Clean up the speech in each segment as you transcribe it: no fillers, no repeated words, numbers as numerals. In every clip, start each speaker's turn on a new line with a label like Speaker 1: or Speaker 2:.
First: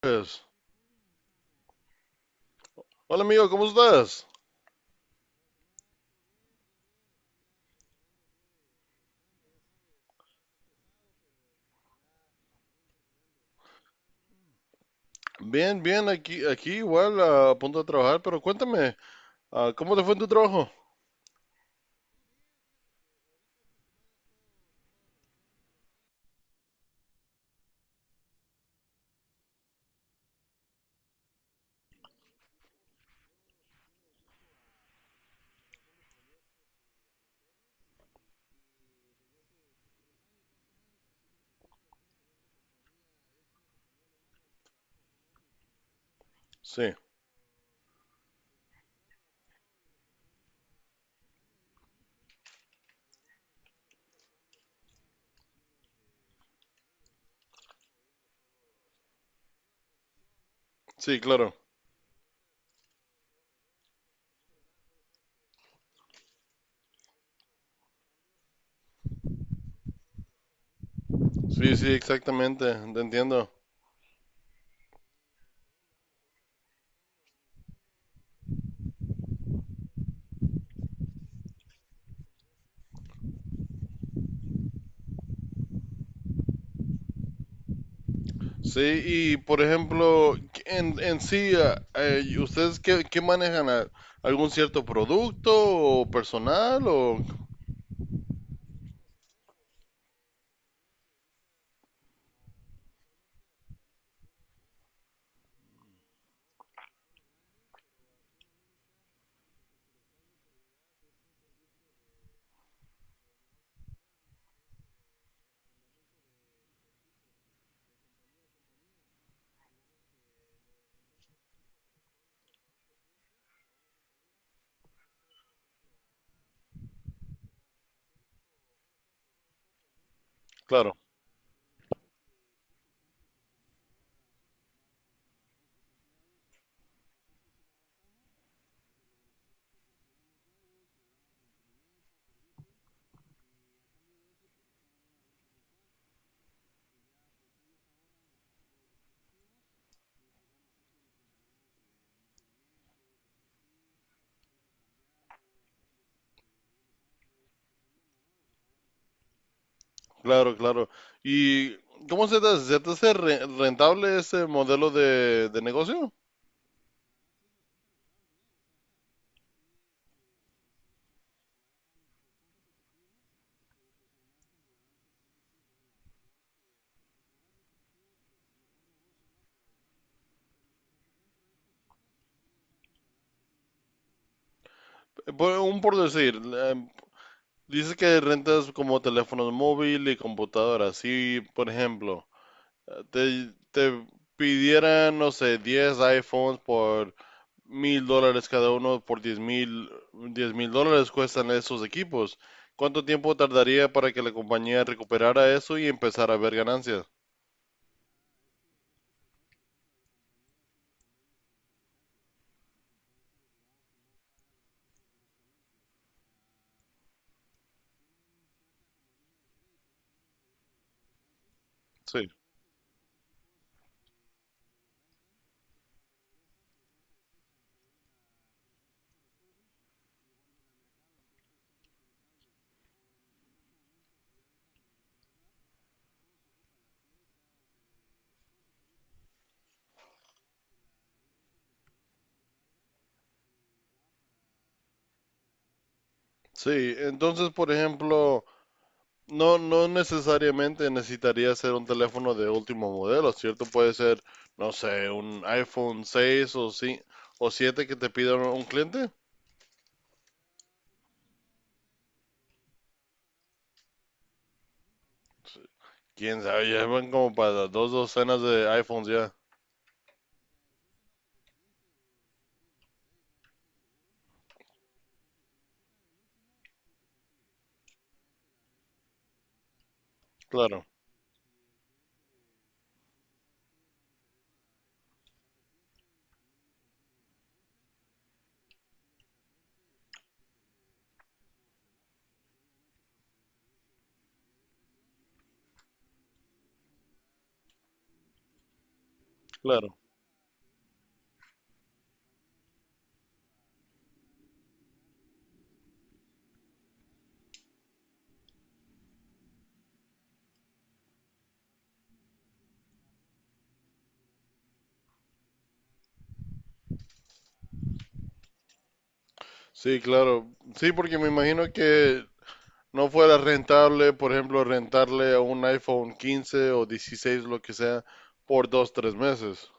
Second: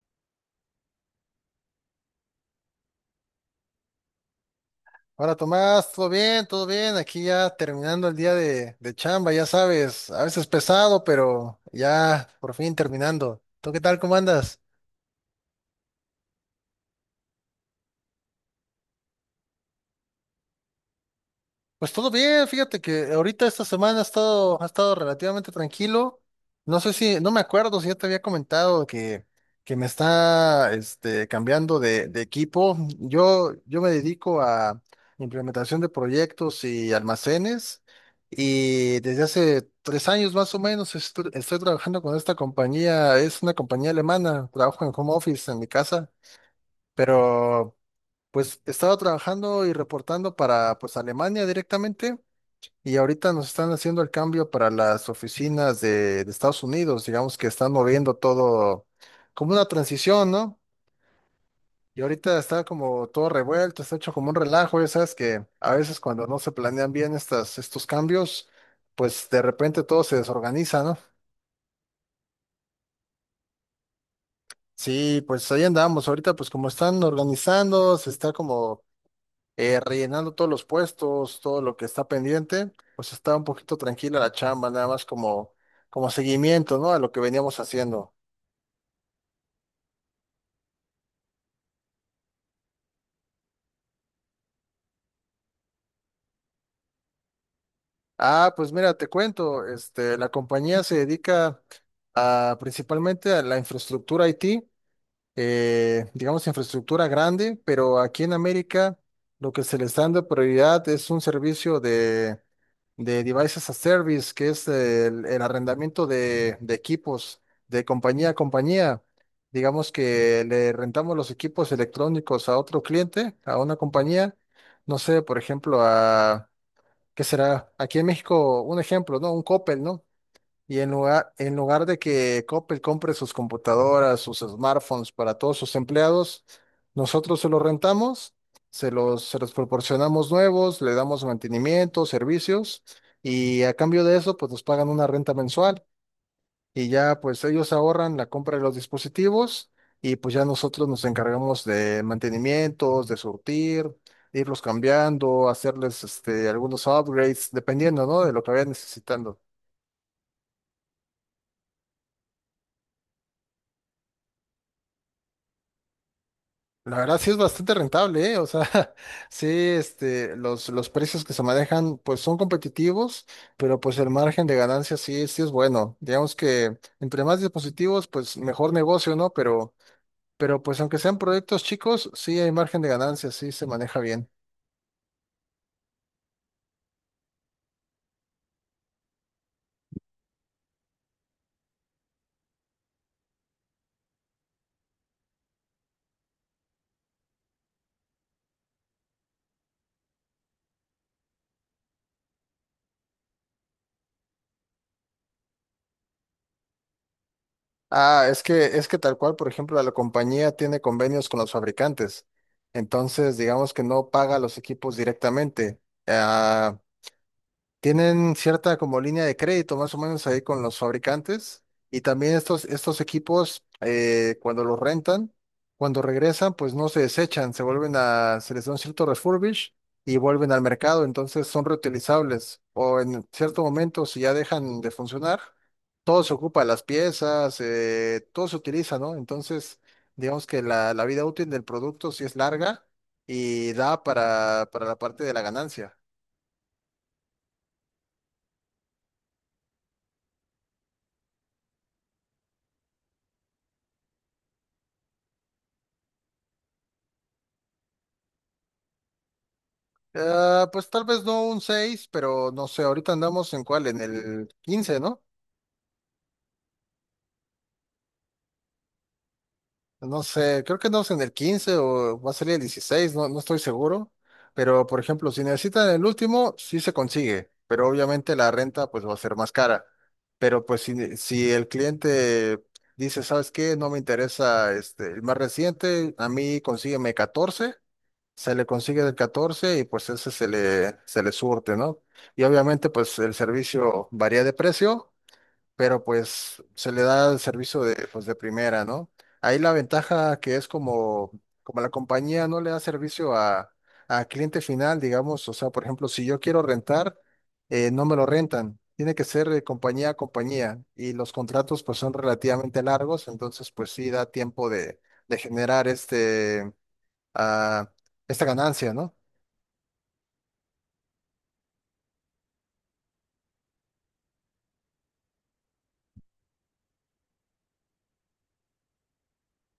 Speaker 1: Pues, hola amigo, ¿cómo estás?
Speaker 2: Hola Tomás, ¿todo bien? ¿Todo bien? Aquí ya terminando el día de chamba, ya sabes, a veces pesado, pero ya por fin terminando. ¿Tú qué tal? ¿Cómo andas?
Speaker 1: Bien, bien, aquí igual a punto de trabajar, pero cuéntame, ¿cómo te fue en tu trabajo?
Speaker 2: Pues todo bien, fíjate que ahorita esta semana ha estado relativamente tranquilo. No sé si, no me acuerdo si ya te había comentado que me está cambiando de equipo. Yo me dedico a implementación de proyectos y almacenes, y desde hace 3 años más o menos estoy trabajando con esta compañía. Es una compañía alemana, trabajo en home office en mi casa,
Speaker 1: Sí,
Speaker 2: pero pues estaba trabajando y reportando para pues Alemania directamente. Y ahorita nos están haciendo el cambio para las oficinas de Estados Unidos, digamos que están moviendo todo como una transición, ¿no?
Speaker 1: sí, claro.
Speaker 2: Y ahorita está como todo revuelto, está hecho como un relajo, ya sabes que a veces cuando no se planean bien estos cambios, pues de repente todo se desorganiza, ¿no?
Speaker 1: Sí, sí, exactamente, te entiendo.
Speaker 2: Sí, pues ahí andamos, ahorita pues como están organizando, se está como rellenando todos los puestos, todo lo que está pendiente, pues está un poquito tranquila la chamba, nada más como seguimiento, ¿no? A lo que veníamos haciendo.
Speaker 1: Sí, y por ejemplo, en sí, ¿ustedes qué manejan? ¿Algún cierto producto o personal? O.
Speaker 2: Ah, pues mira, te cuento, este, la compañía se dedica principalmente a la infraestructura IT, digamos, infraestructura grande, pero aquí en América lo que se les está dando prioridad es un servicio de Devices as Service, que es el arrendamiento de equipos de compañía a compañía. Digamos que le rentamos los equipos electrónicos a otro cliente, a una compañía, no sé, por ejemplo, ¿qué será? Aquí en México, un ejemplo, ¿no? Un Coppel, ¿no? Y en
Speaker 1: Claro,
Speaker 2: lugar, en lugar de que Coppel compre sus computadoras, sus smartphones para todos sus empleados, nosotros se los rentamos, se los proporcionamos nuevos, le damos mantenimiento, servicios, y a cambio de eso, pues nos pagan una renta mensual, y ya pues ellos ahorran la compra de los dispositivos, y pues ya nosotros nos encargamos de mantenimientos, de surtir, de irlos cambiando, hacerles algunos upgrades, dependiendo, ¿no? de lo que vayan necesitando.
Speaker 1: claro, claro. ¿Y cómo se te hace? ¿Se te hace rentable ese modelo de negocio?
Speaker 2: La verdad sí es bastante rentable, ¿eh? O sea, sí, los precios que se manejan pues son competitivos, pero pues el margen de ganancia sí, sí es bueno. Digamos que entre más dispositivos, pues mejor negocio, ¿no? Pero pues aunque sean proyectos chicos, sí hay margen de ganancia, sí se maneja bien.
Speaker 1: Un por decir, dice que rentas como teléfonos móvil y computadoras. Si, por ejemplo, te pidieran, no sé, 10 iPhones por mil dólares cada uno, por 10 mil, 10 mil dólares cuestan esos equipos. ¿Cuánto tiempo tardaría para que la compañía recuperara eso y empezara a ver ganancias?
Speaker 2: Ah, es que tal cual, por ejemplo, la compañía tiene convenios con los fabricantes. Entonces, digamos que no paga los equipos directamente. Ah, tienen cierta como línea de crédito más o menos ahí con los fabricantes, y
Speaker 1: Sí.
Speaker 2: también estos equipos, cuando los rentan, cuando regresan pues no se desechan, se les da un cierto refurbish y vuelven al mercado, entonces son reutilizables, o en cierto momento si ya dejan de funcionar, todo se ocupa, las piezas, todo se utiliza, ¿no? Entonces digamos que la vida útil del producto sí es larga y da para la parte de la ganancia.
Speaker 1: Sí, entonces, por ejemplo, no, no necesariamente necesitaría ser un teléfono de último modelo, ¿cierto? Puede ser, no sé, un iPhone 6 o, sí, o 7 que te pida un cliente.
Speaker 2: Ah, pues tal vez no un 6, pero no sé, ahorita andamos en cuál, en el 15, ¿no?
Speaker 1: Quién sabe, ya van como para dos docenas de iPhones ya.
Speaker 2: No sé, creo que andamos en el 15 o va a salir el 16. No, no estoy seguro. Pero, por ejemplo, si necesitan el último, sí se consigue, pero obviamente la renta pues va a ser más cara. Pero pues
Speaker 1: Claro,
Speaker 2: si, si el cliente dice, ¿sabes qué? No me interesa este, el más reciente, a mí consígueme 14. Se le consigue del 14 y pues ese se le surte, ¿no? Y obviamente pues el servicio varía de precio, pero pues se le da el servicio de, pues, de primera, ¿no? Ahí la
Speaker 1: claro.
Speaker 2: ventaja que es como la compañía no le da servicio a cliente final, digamos, o sea, por ejemplo, si yo quiero rentar, no me lo rentan. Tiene que ser de compañía a compañía, y los contratos pues son relativamente largos, entonces pues sí da tiempo de generar este a esta ganancia, ¿no?
Speaker 1: Sí, claro. Sí, porque me imagino que no fuera rentable, por ejemplo, rentarle a un iPhone 15 o 16, lo que sea, por dos, tres meses.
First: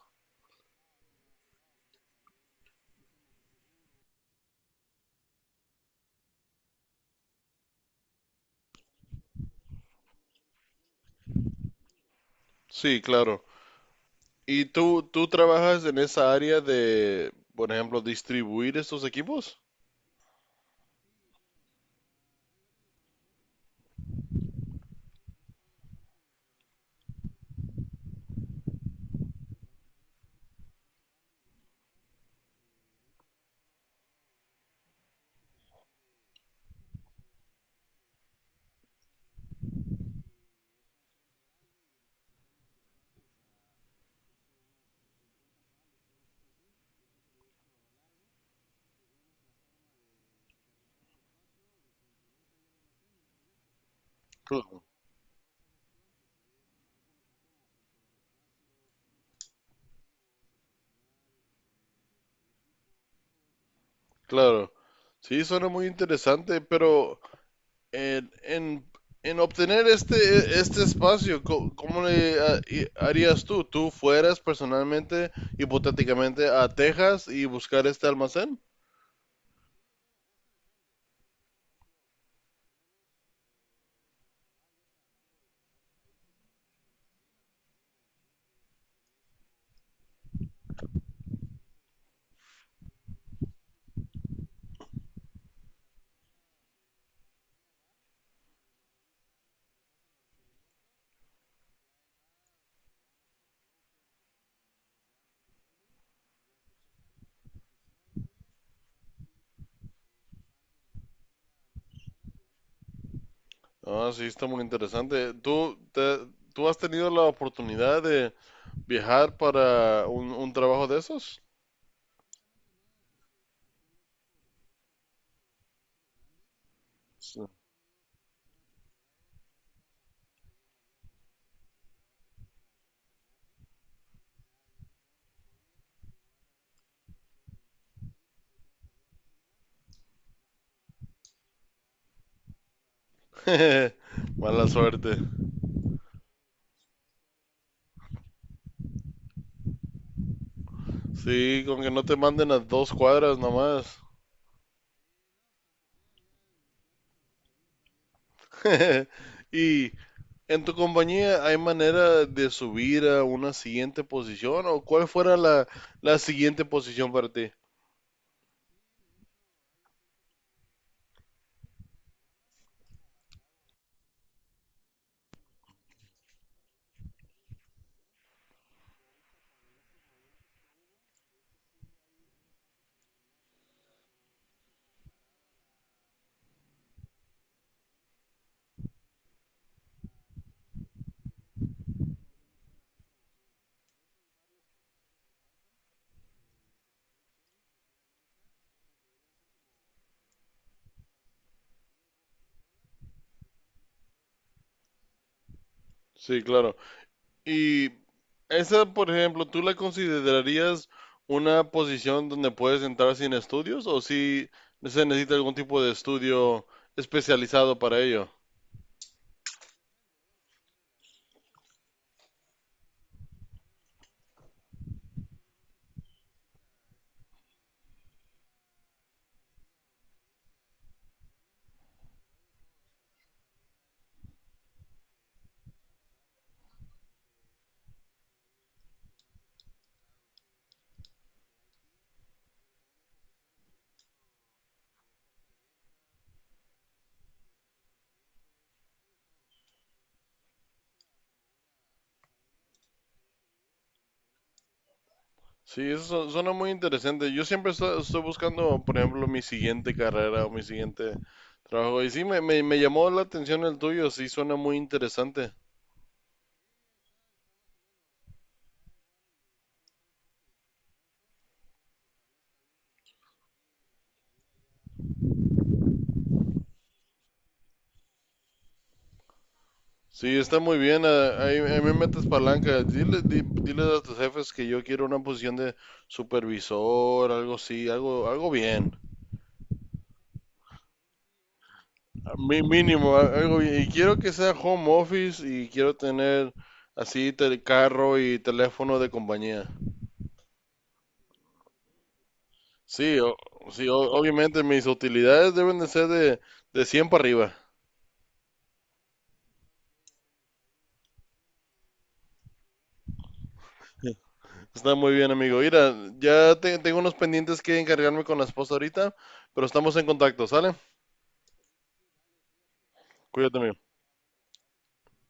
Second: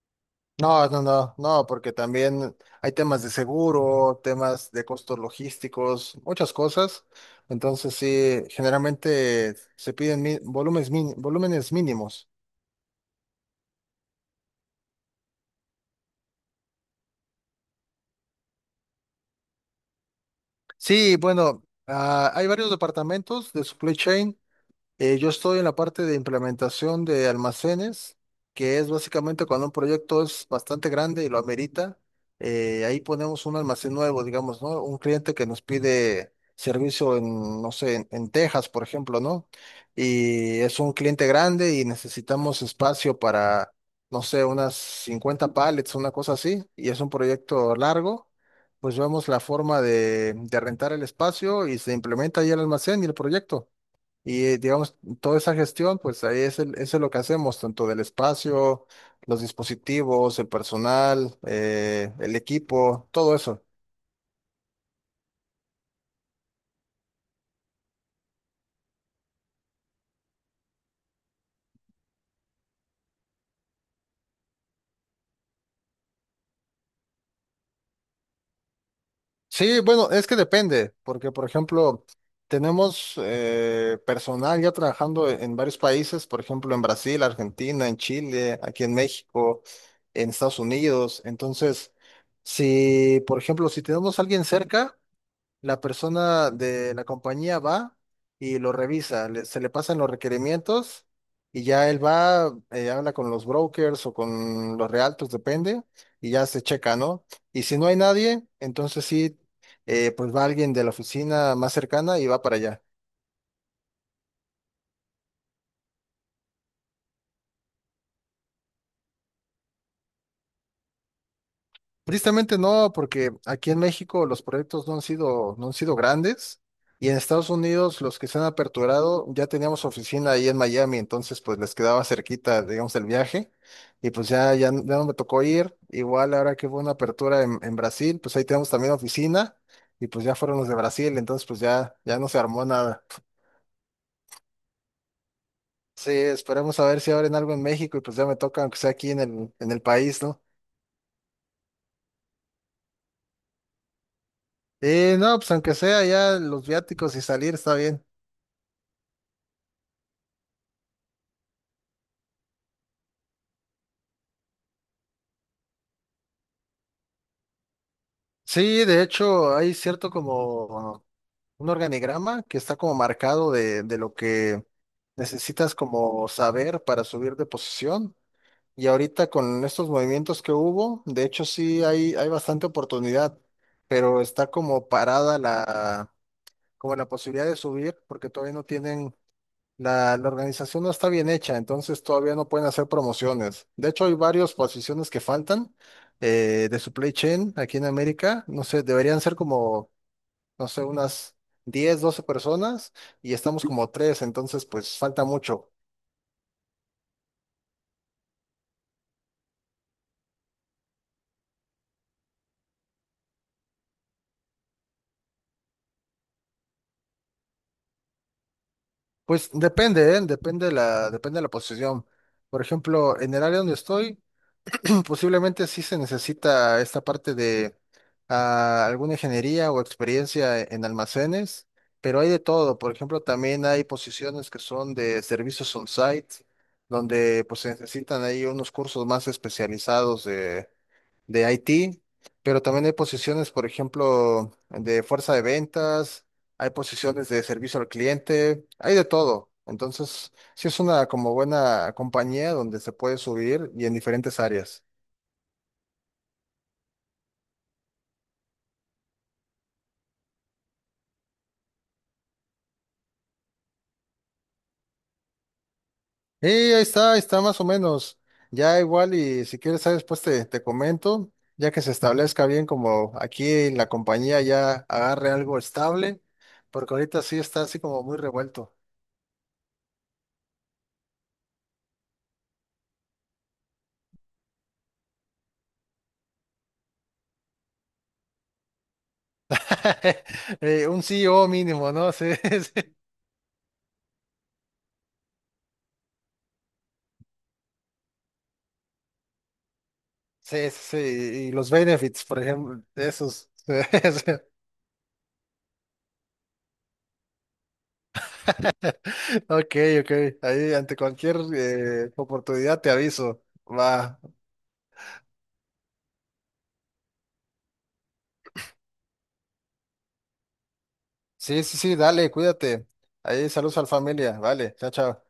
Speaker 2: No, no, no, no, porque también hay temas de seguro, temas de costos logísticos, muchas cosas. Entonces, sí, generalmente se piden volúmenes mínimos.
Speaker 1: Sí, claro. ¿Y tú trabajas en esa área de, por ejemplo, distribuir estos equipos?
Speaker 2: Sí, bueno, hay varios departamentos de supply chain. Yo estoy en la parte de implementación de almacenes, que es básicamente cuando un proyecto es bastante grande y lo amerita, ahí ponemos un almacén nuevo, digamos, ¿no? Un cliente que nos pide servicio en, no sé, en Texas, por ejemplo, ¿no? Y es un cliente grande y necesitamos espacio para, no sé, unas 50 pallets, una cosa así, y es un proyecto largo. Pues vemos la forma de rentar el espacio y se implementa ahí el almacén y el proyecto. Y
Speaker 1: Claro.
Speaker 2: digamos, toda esa gestión, pues ahí es, eso es lo que hacemos, tanto del espacio, los dispositivos, el personal, el equipo, todo eso.
Speaker 1: Claro, sí, suena muy interesante, pero en, en, en obtener este espacio, ¿cómo le harías tú? ¿Tú fueras personalmente, hipotéticamente, a Texas y buscar este almacén?
Speaker 2: Sí, bueno, es que depende, porque por ejemplo, tenemos personal ya trabajando en varios países, por ejemplo, en Brasil, Argentina, en Chile, aquí en México, en Estados Unidos. Entonces, si, por ejemplo, si tenemos a alguien cerca, la persona de la compañía va y lo revisa, se le pasan los requerimientos y ya él va, habla con los brokers o con los realtors, depende, y ya se checa, ¿no? Y si no hay nadie, entonces sí, pues va alguien de la oficina más cercana y va para allá.
Speaker 1: Ah, sí, está muy interesante. ¿Tú has tenido la oportunidad de viajar para un trabajo de esos?
Speaker 2: Tristemente no, porque aquí en México los proyectos no han sido grandes, y en
Speaker 1: Sí.
Speaker 2: Estados Unidos los que se han aperturado ya teníamos oficina ahí en Miami, entonces pues les quedaba cerquita, digamos, el viaje, y pues ya, ya, ya no me tocó ir. Igual ahora que hubo una apertura en, Brasil, pues ahí tenemos también oficina, y pues ya fueron los de Brasil, entonces pues ya, ya no se armó nada.
Speaker 1: Mala suerte.
Speaker 2: Sí, esperemos a ver si abren algo en México y pues ya me toca, aunque sea aquí en el país, ¿no?
Speaker 1: Sí, con que no te manden a dos cuadras nomás.
Speaker 2: No, pues aunque sea ya los viáticos y salir está bien.
Speaker 1: Y en tu compañía hay manera de subir a una siguiente posición o cuál fuera la siguiente posición para ti.
Speaker 2: Sí, de hecho, hay cierto como un organigrama que está como marcado de lo que necesitas como saber para subir de posición. Y ahorita con estos movimientos que hubo, de hecho sí hay bastante oportunidad, pero está como parada como la posibilidad de subir porque todavía no tienen la organización, no está bien hecha, entonces todavía no pueden hacer promociones. De hecho, hay varias posiciones que faltan, de supply chain aquí en América. No sé, deberían ser como, no sé, unas 10 12 personas y estamos como tres, entonces pues falta mucho.
Speaker 1: Sí, claro. Y esa, por ejemplo, ¿tú la considerarías una posición donde puedes entrar sin estudios o si se necesita algún tipo de estudio especializado para ello?
Speaker 2: Pues depende, ¿eh? Depende de la posición. Por ejemplo, en el área donde estoy, posiblemente sí se necesita esta parte de alguna ingeniería o experiencia en almacenes, pero hay de todo. Por ejemplo, también hay posiciones que son de servicios on-site, donde pues se necesitan ahí unos cursos más especializados de IT, pero también hay posiciones, por ejemplo, de fuerza de ventas, hay posiciones de servicio al cliente, hay de todo. Entonces, sí es una como buena compañía donde se puede subir y en diferentes áreas.
Speaker 1: Sí, eso suena muy interesante. Yo siempre estoy buscando, por ejemplo, mi siguiente carrera o mi siguiente trabajo. Y sí, me llamó la atención el tuyo, sí, suena muy interesante.
Speaker 2: Y ahí está más o menos. Ya igual y si quieres, después te comento, ya que se establezca bien como aquí en la compañía ya agarre algo estable, porque ahorita sí está así como muy revuelto.
Speaker 1: Sí, está muy bien, ahí me metes palanca. Dile a tus jefes que yo quiero una posición de supervisor, algo así, algo bien.
Speaker 2: Un CEO mínimo, ¿no? Sí,
Speaker 1: A
Speaker 2: sí,
Speaker 1: mínimo, algo bien. Y quiero que sea home office y quiero tener así el carro y teléfono de compañía.
Speaker 2: sí, sí. Y los benefits, por ejemplo,
Speaker 1: Sí, o-
Speaker 2: esos. Sí,
Speaker 1: sí, o-
Speaker 2: sí.
Speaker 1: obviamente mis utilidades deben de ser de 100 para arriba.
Speaker 2: Ok, ok. Ahí ante cualquier oportunidad te aviso. Va.
Speaker 1: Está muy bien, amigo. Mira, ya tengo unos pendientes que encargarme con la esposa ahorita, pero estamos en contacto, ¿sale?
Speaker 2: Sí, sí, sí, dale, cuídate. Ahí
Speaker 1: Cuídate,
Speaker 2: saludos
Speaker 1: amigo.
Speaker 2: a la familia. Vale, chao, chao.